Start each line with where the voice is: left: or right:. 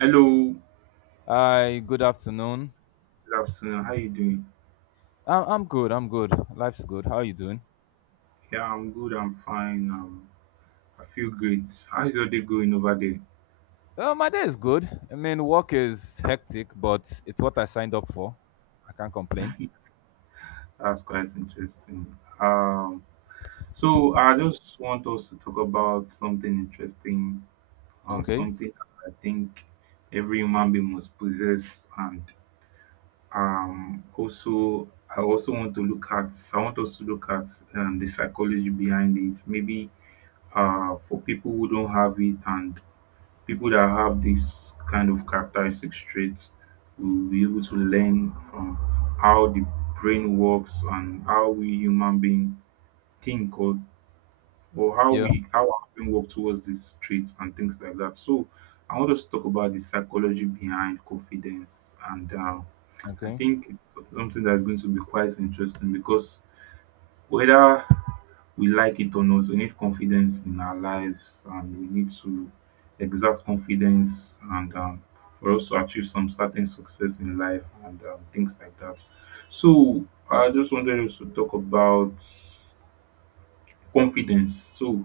right: Hello,
left: Hi, good afternoon.
right: good afternoon. How you doing?
left: I'm good. I'm good. Life's good. How are you doing?
right: Yeah, I'm good. I'm fine. I feel great. How's your day going over there?
left: Well, my day is good. I mean, work is hectic, but it's what I signed up for. I can't complain.
right: That's quite interesting. Um, so I just want us to talk about something interesting.
left: Okay.
right: Something I think every human being must possess, and also I also want to look at. I want us to look at the psychology behind it. Maybe for people who don't have it and people that have this kind of characteristic traits will be able to learn from how the brain works and how we human being think or or how
left: Yeah.
right: we how our brain work towards these traits and things like that. So I want us to talk about the psychology behind confidence and I
left: Okay.
right: think it's something that's going to be quite interesting because whether we like it or not, we need confidence in our lives and we need to exert confidence and for us to achieve some certain success in life and things like that, so I just wanted us to talk about confidence. So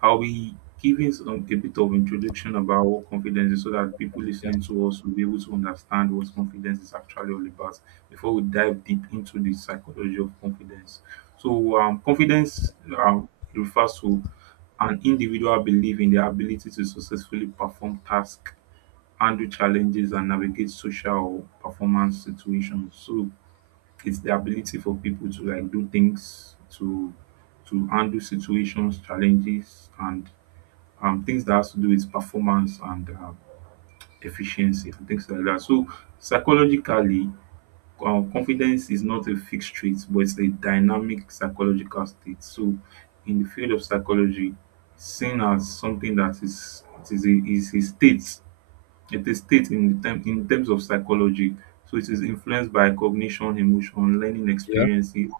right: I'll be giving a bit of introduction about what confidence is so that people
left: Yeah.
right: listening to us will be able to understand what confidence is actually all about before we dive deep into the psychology of confidence. So confidence refers to an individual belief in their ability to successfully perform tasks, handle challenges, and navigate social or performance situations. So it's the ability for people to like do things, to handle situations, challenges, and things that has to do with performance and efficiency and things like that. So psychologically, confidence is not a fixed trait, but it's a dynamic psychological state. So in the field of psychology, seen as something that is a state, it's a state in the terms of psychology. So it is influenced by cognition, emotion, learning
left: Yeah.
right: experiences,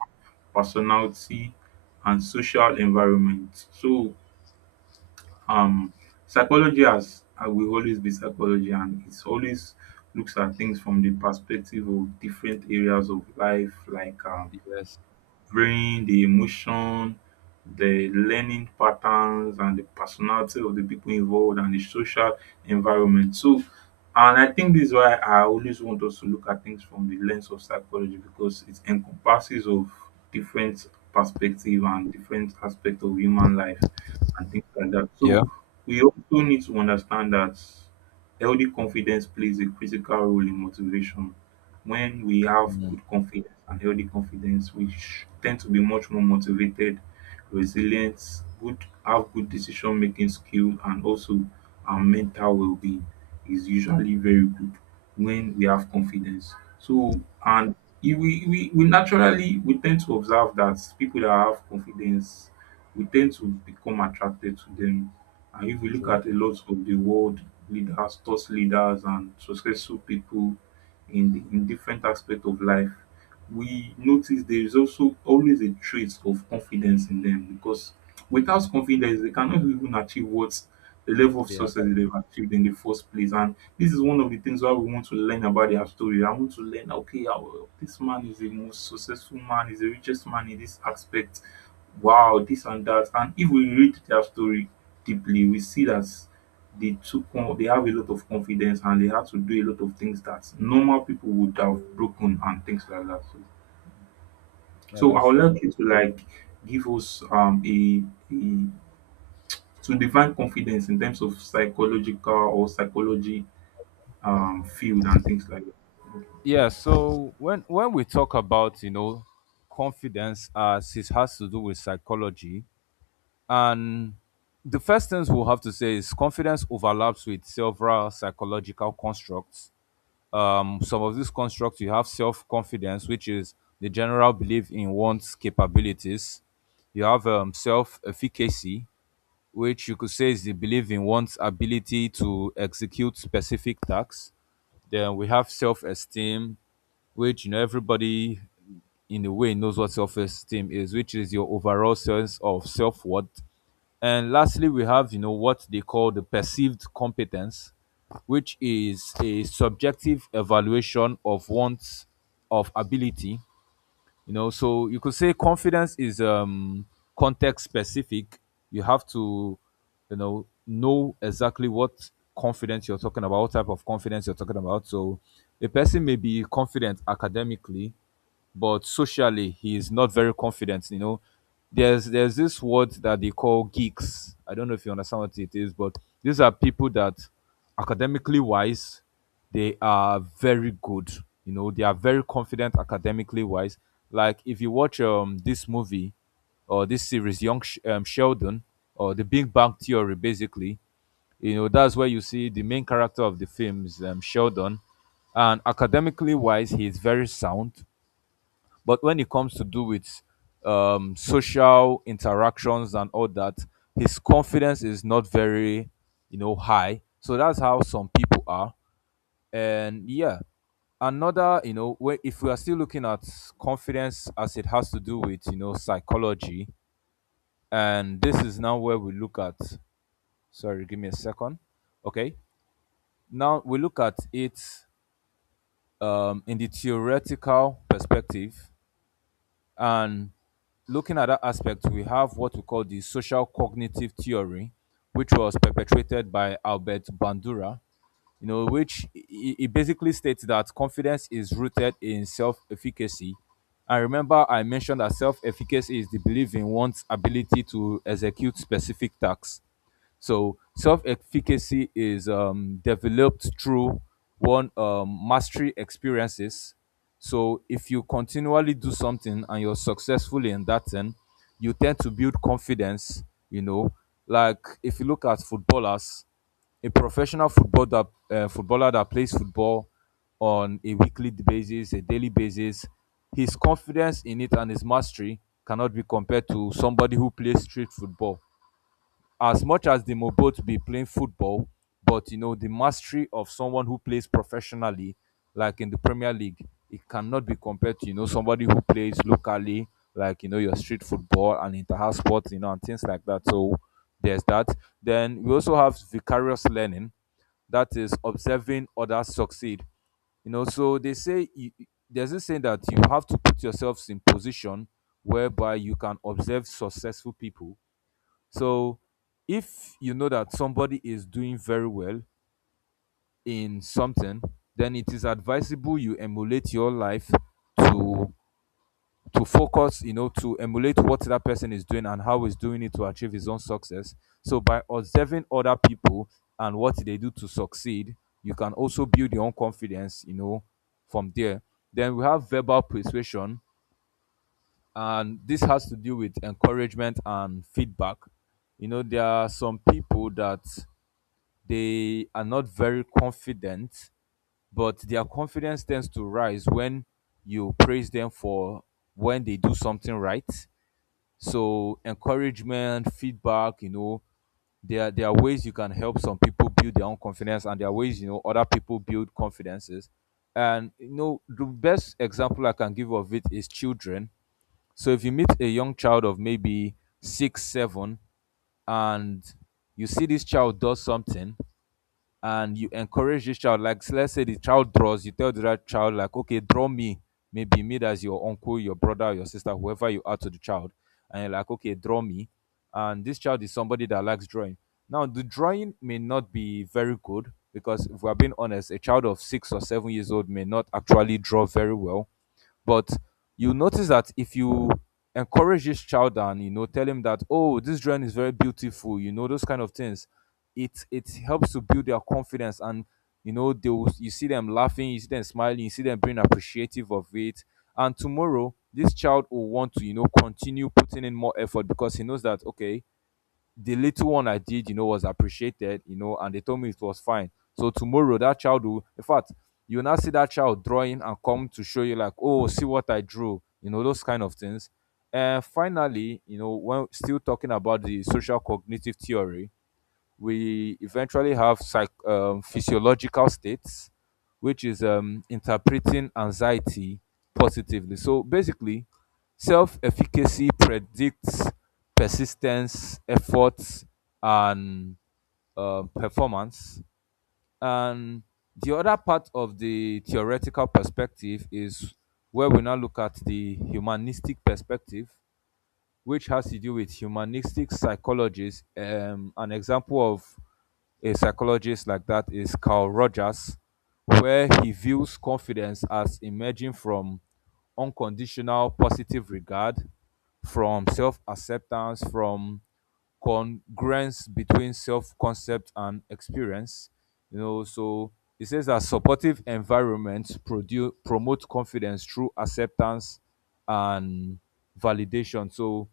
right: personality, and social environment. So um psychology has will always be psychology and it's always looks at things from the perspective of different areas of life like
left: Yes.
right: bring the emotion, the learning patterns and the personality of the people involved and the social environment. And I think this is why I always want us to look at things from the lens of psychology because it encompasses of different perspective and different aspect of human life and things like that.
left: Yeah.
right: So we also need to understand that healthy confidence plays a critical role in motivation. When we have
left: Mm,
right: good confidence and healthy confidence, we tend to be much more motivated, resilient, good, have good decision making skill, and also our mental well being is usually very good when we have confidence. So, and if we naturally, we tend to observe that people that have confidence, we tend to become attracted to them. And if we look
left: true.
right: at a lot of the world leaders, thought leaders, and successful people, in the in different aspect of life, we notice there is also always a trait of confidence in them because without confidence they cannot even achieve what the level of
left: Yeah,
right: success
left: but-
right: that they've achieved in the first place. And this is one of the things why we want to learn about their story. I want to learn, okay, this man is the most successful man, is the richest man in this aspect. Wow, this and that. And if we read their story deeply, we see that they took on they have a lot of confidence and they had to do a lot of things that normal people would have broken and things like that. So,
left: yeah,
right: so I
left: that's
right: would
left: true.
right: like you to like give us a to define confidence in terms of psychological or psychology field and things like that. Okay.
left: Yeah. So when we talk about, you know, confidence, as it has to do with psychology, and the first things we'll have to say is confidence overlaps with several psychological constructs. Some of these constructs, you have self confidence, which is the general belief in one's capabilities. You have self efficacy, which you could say is the belief in one's ability to execute specific tasks. Then we have self esteem, which, you know, everybody in a way knows what self esteem is, which is your overall sense of self worth. And lastly, we have, you know, what they call the perceived competence, which is a subjective evaluation of one's of ability. You know, so you could say confidence is context specific. You have to, you know exactly what confidence you're talking about, what type of confidence you're talking about. So a person may be confident academically but socially he is not very confident. You know, there's this word that they call geeks. I don't know if you understand what it is, but these are people that academically wise they are very good. You know, they are very confident academically wise. Like if you watch this movie or this series, young Sheldon, or the Big Bang Theory basically, you know, that's where you see the main character of the films, Sheldon. And academically wise he is very sound, but when it comes to do with social interactions and all that, his confidence is not very, you know, high. So that's how some people are. And yeah, another, you know, if we are still looking at confidence as it has to do with, you know, psychology, and this is now where we look at, sorry, give me a second. Okay. Now we look at it in the theoretical perspective. And looking at that aspect, we have what we call the social cognitive theory, which was perpetrated by Albert Bandura, you know, which it basically states that confidence is rooted in self efficacy. And remember, I mentioned that self efficacy is the belief in one's ability to execute specific tasks. So self efficacy is developed through one mastery experiences. So if you continually do something and you're successful in that thing, you tend to build confidence. You know, like if you look at footballers, a professional football that, footballer that plays football on a weekly basis, a daily basis, his confidence in it and his mastery cannot be compared to somebody who plays street football. As much as they may both be playing football, but you know, the mastery of someone who plays professionally, like in the Premier League, it cannot be compared to, you know, somebody who plays locally, like, you know, your street football and inter-house sports, you know, and things like that. So there's that. Then we also have vicarious learning, that is observing others succeed. You know, so they say you, there's this saying that you have to put yourselves in position whereby you can observe successful people. So if you know that somebody is doing very well in something, then it is advisable you emulate your life to focus, you know, to emulate what that person is doing and how he's doing it to achieve his own success. So by observing other people and what they do to succeed, you can also build your own confidence, you know, from there. Then we have verbal persuasion, and this has to do with encouragement and feedback. You know, there are some people that they are not very confident, but their confidence tends to rise when you praise them for when they do something right. So encouragement, feedback, you know, there are ways you can help some people build their own confidence, and there are ways, you know, other people build confidences. And you know, the best example I can give of it is children. So if you meet a young child of maybe six, seven, and you see this child does something, and you encourage this child, like let's say the child draws, you tell the other child like, okay, draw me, maybe me as your uncle, your brother, your sister, whoever you are to the child, and you're like, okay, draw me, and this child is somebody that likes drawing. Now the drawing may not be very good, because if we're being honest, a child of six or seven years old may not actually draw very well. But you notice that if you encourage this child and, you know, tell him that, oh, this drawing is very beautiful, you know, those kind of things, it helps to build their confidence. And you know they will, you see them laughing, you see them smiling, you see them being appreciative of it, and tomorrow this child will want to, you know, continue putting in more effort, because he knows that, okay, the little one I did, you know, was appreciated, you know, and they told me it was fine. So tomorrow that child will, in fact, you will now see that child drawing and come to show you like, oh, see what I drew, you know, those kind of things. And finally, you know, when still talking about the social cognitive theory, we eventually have physiological states, which is interpreting anxiety positively. So basically, self efficacy predicts persistence, effort, and performance. And the other part of the theoretical perspective is where we now look at the humanistic perspective, which has to do with humanistic psychologists. An example of a psychologist like that is Carl Rogers, where he views confidence as emerging from unconditional positive regard, from self acceptance, from congruence between self concept and experience. You know, so he says that supportive environments produce promote confidence through acceptance and validation. So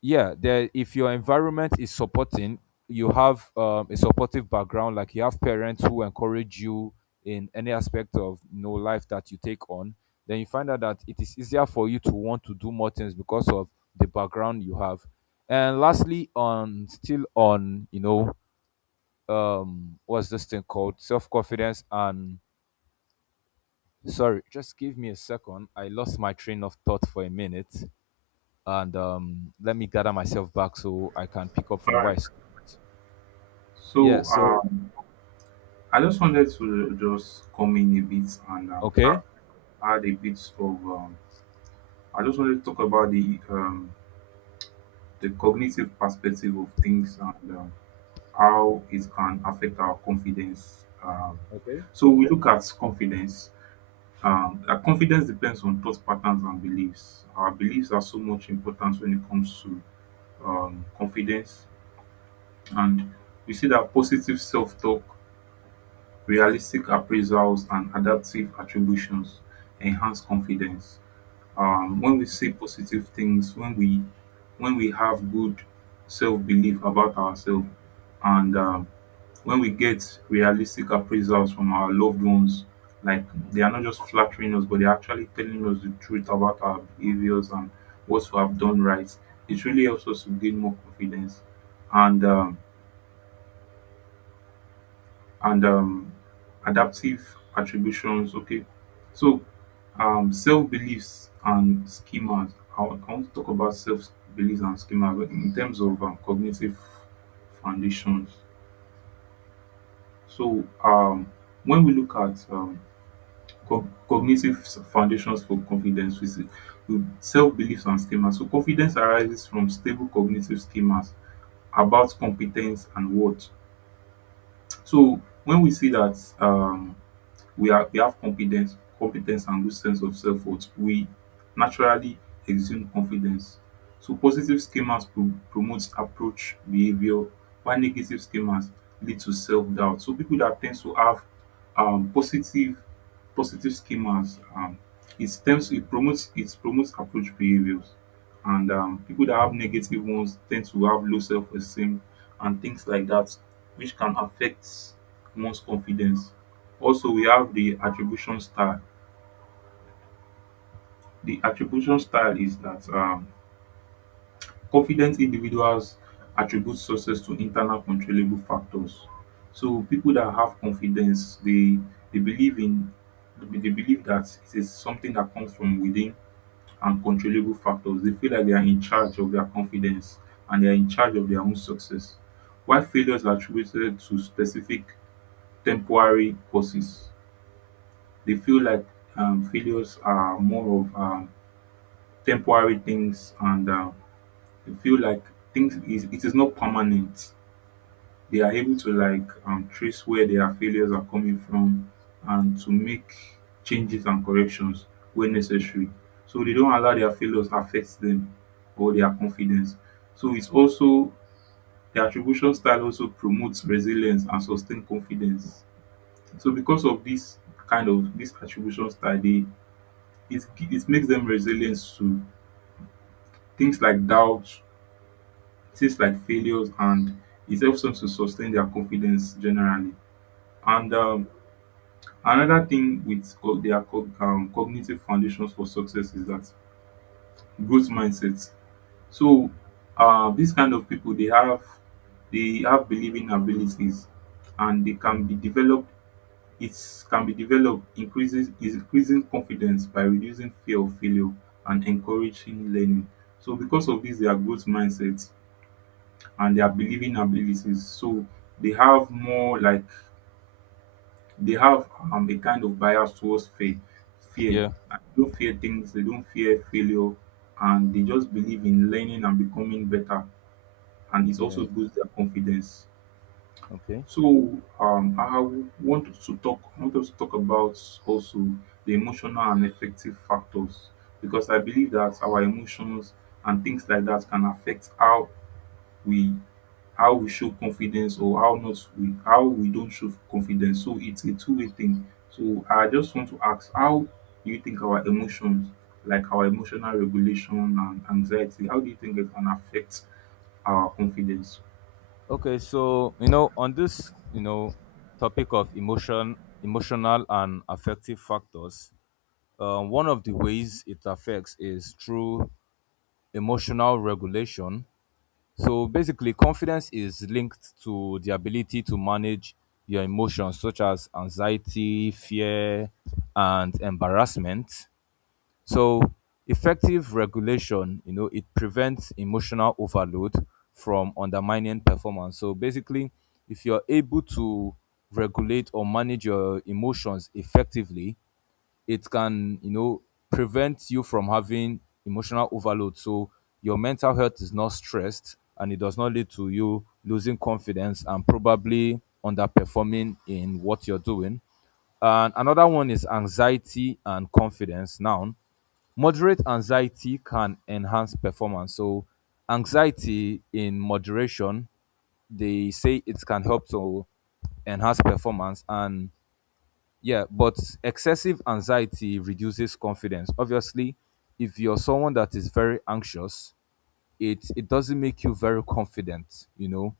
left: yeah, there, if your environment is supporting, you have a supportive background, like you have parents who encourage you in any aspect of, you know, life that you take on, then you find out that it is easier for you to want to do more things because of the background you have. And lastly on, still on, you know, what's this thing called self-confidence, and sorry, just give me a second, I lost my train of thought for a minute, and let me gather myself back so I can pick up
right: All
left: from where
right: right.
left: I stopped. Yeah.
right: So
left: So
right: I just wanted to just come in a bit and
left: okay.
right: add a bit of I just wanted to talk about the cognitive perspective of things and how it can affect our confidence. Um,
left: Okay.
right: so we look at confidence. Confidence depends on thought patterns and beliefs. Our beliefs are so much important when it comes to confidence, and we see that positive self-talk, realistic appraisals, and adaptive attributions enhance confidence, when
left: Mm,
right: we say positive things, when we have good self-belief about ourselves and when we get realistic appraisals from our loved ones, like they are not just flattering us but they're actually telling us the truth about our behaviors and what we have done right. It really helps us to gain more confidence and and um, adaptive attributions. Okay, so self beliefs and schemas. I want to talk about self beliefs and schemas but in terms of cognitive foundations. So when we look at cognitive foundations for confidence, we see self beliefs and schemas. So confidence arises from stable cognitive schemas about competence and worth. So when we see that. We are we have competence and good sense of self-worth, we naturally exude confidence. So positive schemas promotes approach behavior while negative schemas lead to self-doubt. So people that tend to have um positive positive schemas, it tends it promotes approach behaviors, and people that have negative ones tend to have low self-esteem and things like that, which can affect one's confidence. Also, we have the attribution style. The attribution style is that confident individuals attribute success to internal controllable factors. So people that have confidence, they believe in they believe that it is something that comes from within and controllable factors. They feel like they are in charge of their confidence and they are in charge of their own success. While failures are attributed to specific temporary causes, they feel like failures are more of temporary things and they feel like things is it is not permanent. They are able to like trace where their failures are coming from and to make changes and corrections where necessary, so they don't allow their failures affect them or their confidence. So it's also the attribution style also promotes resilience and sustained confidence. So because of this kind of this attribution style, it makes them resilient to things like doubt, things like failures, and it helps them to sustain their confidence generally. And another thing with cognitive foundations for success is that growth mindset. So these kind of people they have believing abilities and they can be developed. It can be developed increases is increasing confidence by reducing fear of failure and encouraging learning. So because of this, their growth mindset and their believing abilities. So they have more like they have a kind of bias towards fear.
left: yeah.
right: And they don't fear things. They don't fear failure, and they just believe in learning and becoming better. And it also
left: Yeah.
right: boosts their confidence.
left: Okay.
right: So I want us to talk about also the emotional and affective factors because I believe that our emotions and things like that can affect we how we show confidence or how not we how we don't show confidence. So it's a two-way thing. So I just want to ask, how do you think our emotions, like our emotional regulation and anxiety, how do you think it can affect our confidence?
left: Okay. So you know, on this, you know, topic of emotion, emotional and affective factors, one of the ways it affects is through emotional regulation. So basically, confidence is linked to the ability to manage your emotions, such as anxiety, fear, and embarrassment. So effective regulation, you know, it prevents emotional overload from undermining performance. So basically, if you're able to regulate or manage your emotions effectively, it can, you know, prevent you from having emotional overload. So your mental health is not stressed and it does not lead to you losing confidence and probably underperforming in what you're doing. And another one is anxiety and confidence. Now, moderate anxiety can enhance performance. So anxiety in moderation, they say it can help to enhance performance and yeah, but excessive anxiety reduces confidence. Obviously, if you're someone that is very anxious, it doesn't make you very confident, you know.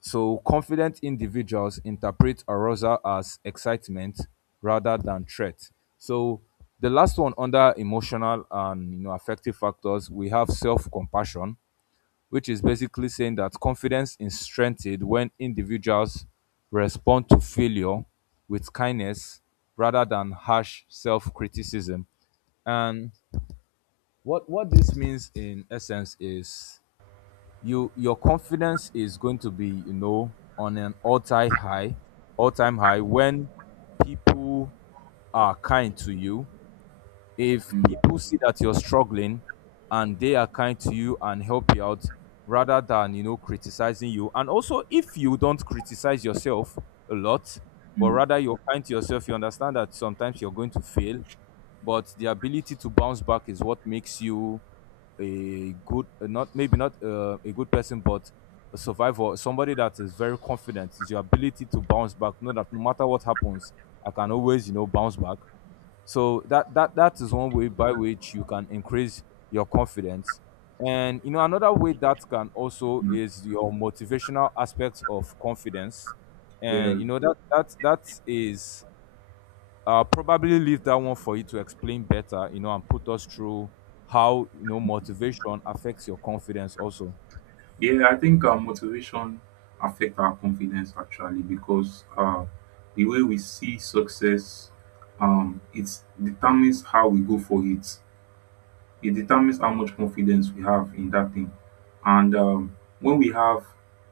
left: So confident individuals interpret arousal as excitement rather than threat. So the last one under emotional and, you know, affective factors, we have self-compassion, which is basically saying that confidence is strengthened when individuals respond to failure with kindness rather than harsh self-criticism. And what this means in essence is you your confidence is going to be, you know, on an all-time high when people are kind to you. If
right: Mm,
left: people see that you're struggling and they are kind to you and help you out rather than, you know, criticizing you, and also if you don't criticize yourself a lot, but
right: mm,
left: rather you're kind to yourself, you understand that sometimes you're going to fail, but the ability to bounce back is what makes you a good, not maybe not a good person, but a survivor, somebody that is very confident is your ability to bounce back, know that no matter what happens, I can always, you know, bounce back. So that is one way by which you can increase your confidence. And you know another way that can also
right: mm.
left: is your motivational aspects of confidence.
right: Yeah,
left: And you know that is, probably leave that one for you to explain better. And put us through how motivation affects your confidence also.
right: yeah. I think our motivation affect our confidence actually because the way we see success, it determines how we go for it. It determines how much confidence we have in that thing. And when we have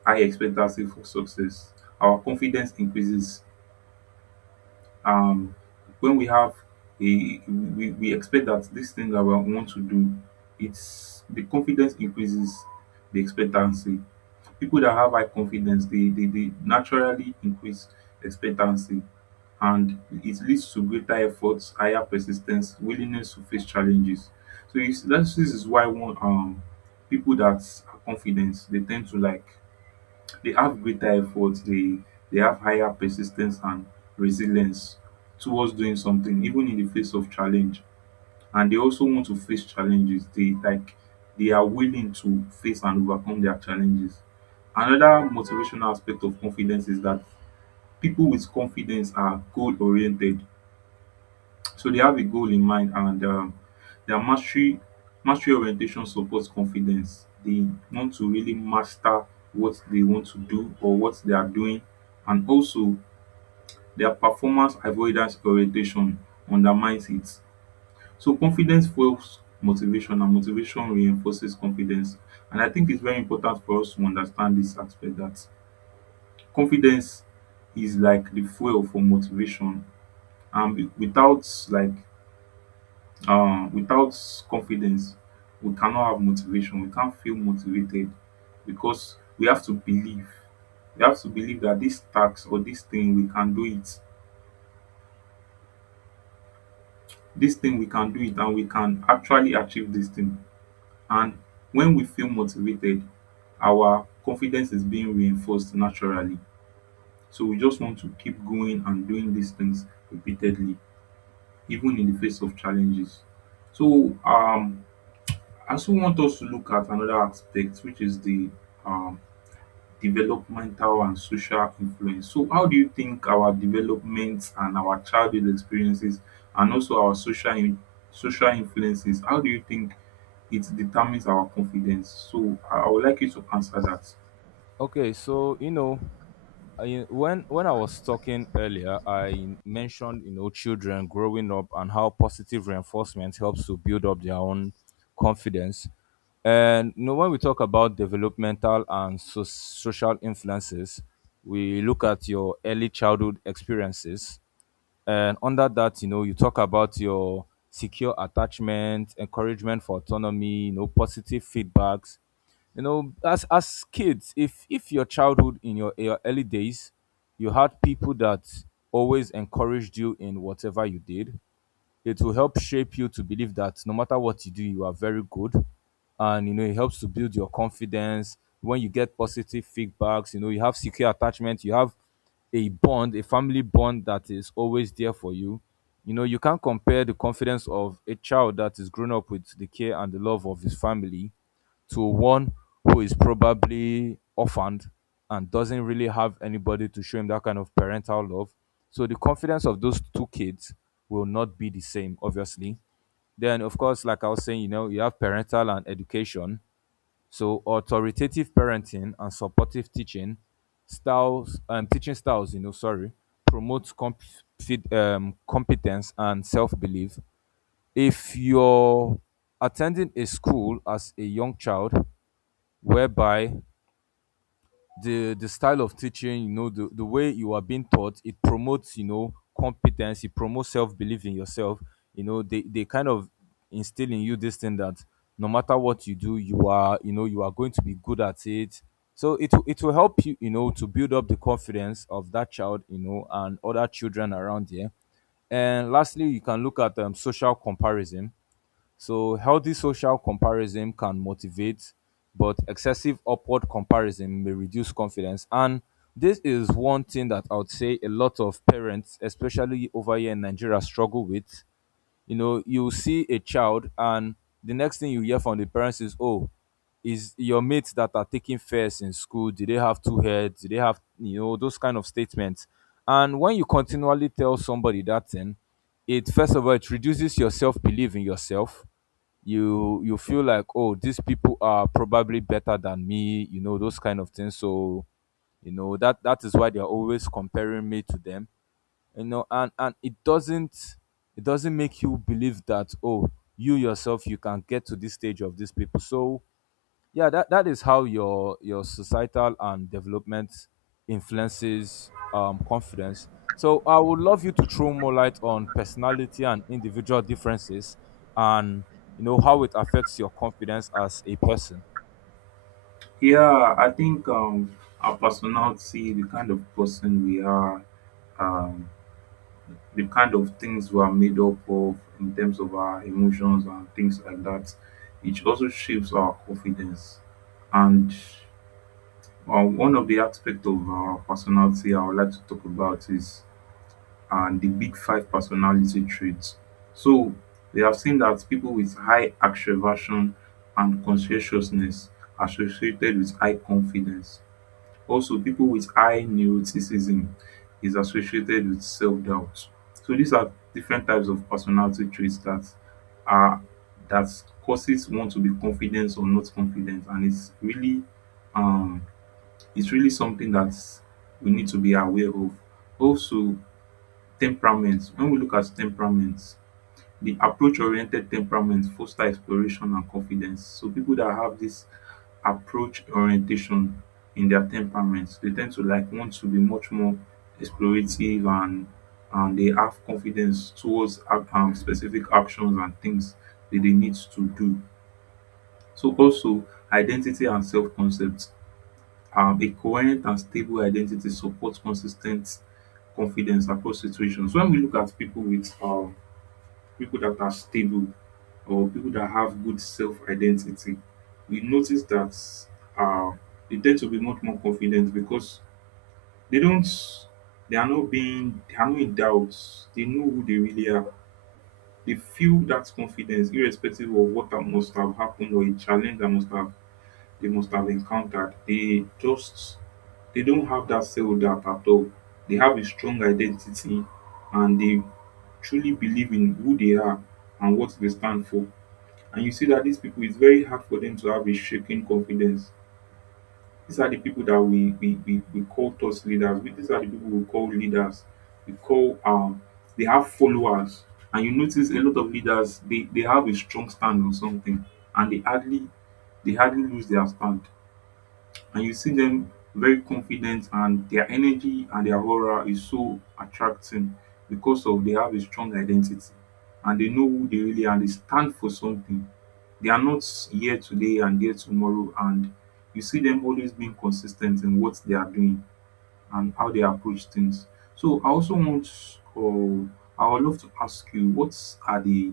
right: high expectancy for success, our confidence increases. Um when we have a We expect that this thing that we want to do, it's the confidence increases the expectancy. People that have high confidence, they naturally increase expectancy, and it leads to greater efforts, higher persistence, willingness to face challenges. So this is why one people that are confident they tend to like they have greater effort, they have higher persistence and resilience towards doing something, even in the face of challenge. And they also want to face challenges. They like they are willing to face and overcome their challenges. Another motivational aspect of confidence is that people with confidence are goal oriented. So they have a goal in mind, and their mastery orientation supports confidence. They want to really master what they want to do or what they are doing, and also their performance avoidance orientation undermines it. So confidence fuels motivation, and motivation reinforces confidence. And I think it's very important for us to understand this aspect that confidence is like the fuel for motivation, and without confidence we cannot have motivation, we can't feel motivated, because we have to believe that this task or this thing we can do it, this thing we can do it and we can actually achieve this thing. And when we feel motivated our confidence is being reinforced naturally, so we just want to keep going and doing these things repeatedly, even in the face of challenges. So I also want us to look at another aspect, which is the um, developmental and social influence. So, how do you think our development and our childhood experiences, and also our social influences, how do you think it determines our confidence? So, I would like you to answer that.
left: Okay, so I, when I was talking earlier, I mentioned children growing up and how positive reinforcement helps to build up their own confidence. And when we talk about developmental and social influences, we look at your early childhood experiences, and under that, you talk about your secure attachment, encouragement for autonomy, positive feedbacks. You know, as kids, if your childhood in your early days, you had people that always encouraged you in whatever you did, it will help shape you to believe that no matter what you do, you are very good. And it helps to build your confidence when you get positive feedbacks. You know, you have secure attachment, you have a bond, a family bond that is always there for you. You know, you can't compare the confidence of a child that is grown up with the care and the love of his family to one who is probably orphaned and doesn't really have anybody to show him that kind of parental love. So the confidence of those two kids will not be the same, obviously. Then, of course, like I was saying, you have parental and education. So authoritative parenting and supportive teaching teaching styles, promotes competence and self belief. If you're attending a school as a young child whereby the style of teaching, the way you are being taught, it promotes competence, it promotes self-belief in yourself. You know they kind of instill in you this thing that no matter what you do, you are, you are going to be good at it. So it will help you, you know to build up the confidence of that child, and other children around here. And lastly, you can look at social comparison. So healthy social comparison can motivate, but excessive upward comparison may reduce confidence. And this is one thing that I would say a lot of parents, especially over here in Nigeria, struggle with. You know, you see a child, and the next thing you hear from the parents is, oh, is your mates that are taking first in school? Did they have two heads? Did they have, those kind of statements. And when you continually tell somebody that thing, it, first of all, it reduces your self-belief in yourself. You feel like, oh, these people are probably better than me, those kind of things. So that is why they're always comparing me to them. You know, and it doesn't, it doesn't make you believe that, oh, you yourself, you can get to this stage of these people. So yeah, that is how your societal and development influences confidence. So I would love you to throw more light on personality and individual differences, and how it affects your confidence as a person.
right: Yeah, I think our personality, the kind of person we are, um, the kind of things we're made up of in terms of our emotions and things like that. It also shapes our confidence. And one of the aspects of our personality I would like to talk about is the big five personality traits. So we have seen that people with high extraversion and conscientiousness associated with high confidence. Also, people with high neuroticism is associated with self-doubt. So these are different types of personality traits that are that causes one to be confident or not confident, and um it's really something that we need to be aware of. Also, temperament. When we look at temperament, the approach-oriented temperament foster exploration and confidence. So people that have this approach orientation in their temperaments, they tend to like want to be much more explorative, and they have confidence towards specific actions and things that they need to do. So also identity and self concept, um, a coherent and stable identity supports consistent confidence across situations. When we look at people with, people that are stable or people that have good self identity, we notice that uh, they tend to be much more confident because they don't, they are not being, they are not in doubt. They know who they really are. They feel that confidence, irrespective of what that must have happened or a challenge that must have they must have encountered. They just they don't have that failed at all. They have a strong identity and they truly believe in who they are and what they stand for. And you see that these people, it's very hard for them to have a shaking confidence. These are the people that we call thought leaders. These are the people we call leaders. We call They have followers. And you notice a lot of leaders, they have a strong stand on something, and they hardly lose their stand, and you see them very confident, and their energy and their aura is so attracting, because of they have a strong identity, and they know who they really are, they stand for something. They are not here today and there tomorrow, and you see them always being consistent in what they are doing and how they approach things. So I also want or I would love to ask you what are the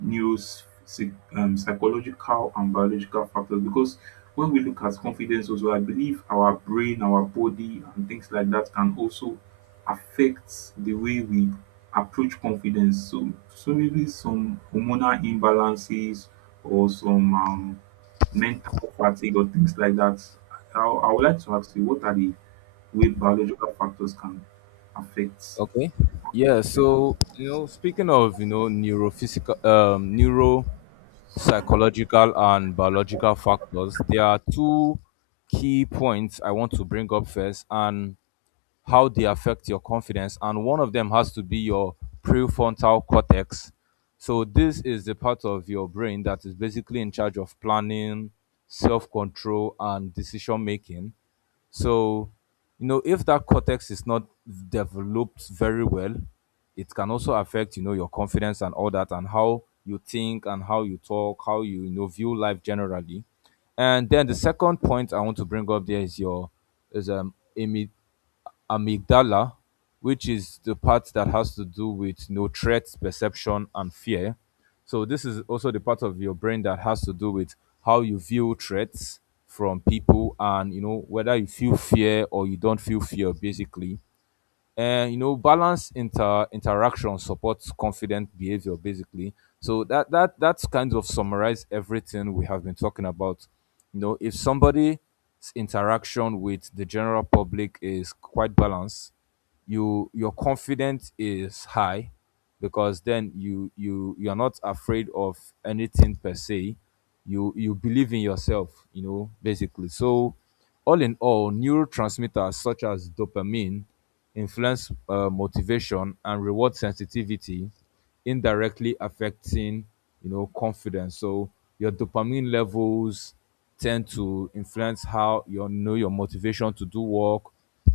right: news, psych- um, psychological and biological factors, because when we look at confidence, also I believe our brain, our body, and things like that can also affect the way we approach confidence. So maybe some hormonal imbalances, or some mental fatigue or things like that. I would like to ask you what are the way biological factors can affect.
left: Okay. Yeah,
right: yeah
left: so speaking of, neuro psychological and biological factors, there are two key points I want to bring up first, and how they affect your confidence. And one of them has to be your prefrontal cortex. So this is the part of your brain that is basically in charge of planning, self control, and decision making. So, if that cortex is not developed very well, it can also affect, your confidence and all that, and how you think and how you talk, how you, view life generally. And then the second point I want to bring up there is your is um imi- amygdala, which is the part that has to do with no threats, perception, and fear. So this is also the part of your brain that has to do with how you view threats from people, and whether you feel fear or you don't feel fear, basically. And balance interaction supports confident behavior, basically. So that's kind of summarize everything we have been talking about. You know, if somebody's interaction with the general public is quite balanced, you, your confidence is high, because then you you're not afraid of anything per se. You believe in yourself, basically. So all in all, neurotransmitters such as dopamine influence motivation and reward sensitivity, indirectly affecting confidence. So your dopamine levels tend to influence how your motivation to do work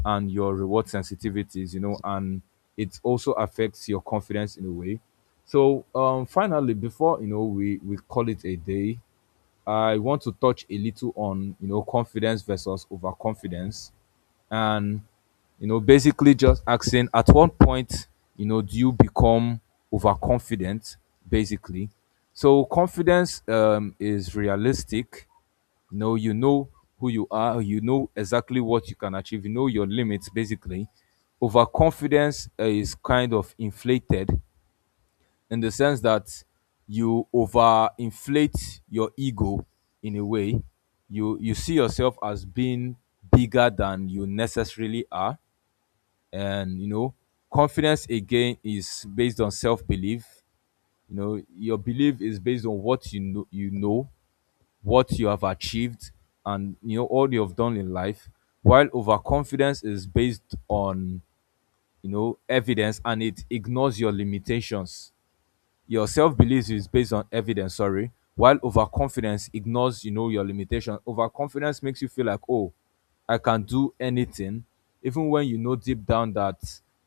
left: and your reward sensitivities. You know, and it also affects your confidence in a way. So finally, before we call it a day, I want to touch a little on confidence versus overconfidence, and basically just asking at what point do you become overconfident, basically. So confidence is realistic. You know, you know who you are, you know exactly what you can achieve, you know your limits, basically. Overconfidence is kind of inflated, in the sense that you overinflate your ego in a way. You see yourself as being bigger than you necessarily are. And confidence again is based on self-belief. You know, your belief is based on what you know, what you have achieved, and all you have done in life. While overconfidence is based on, evidence, and it ignores your limitations. Your self-belief is based on evidence, sorry, while overconfidence ignores, your limitation. Overconfidence makes you feel like, oh, I can do anything, even when you know deep down that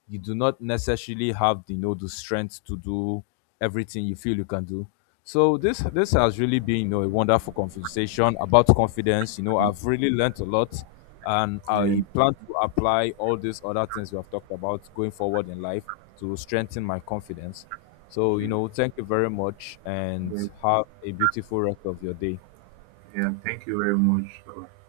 left: you do not necessarily have the, the strength to do everything you feel you can do. So this has really been, a wonderful conversation about confidence. You know, I've really learnt a lot, and
right: yeah
left: I plan to apply all these other things we have talked about going forward in life to strengthen my confidence. So
right: yeah,
left: thank you very much, and
right: yeah.
left: have a beautiful rest of your day.
right: yeah. Thank you very much. Bye-bye.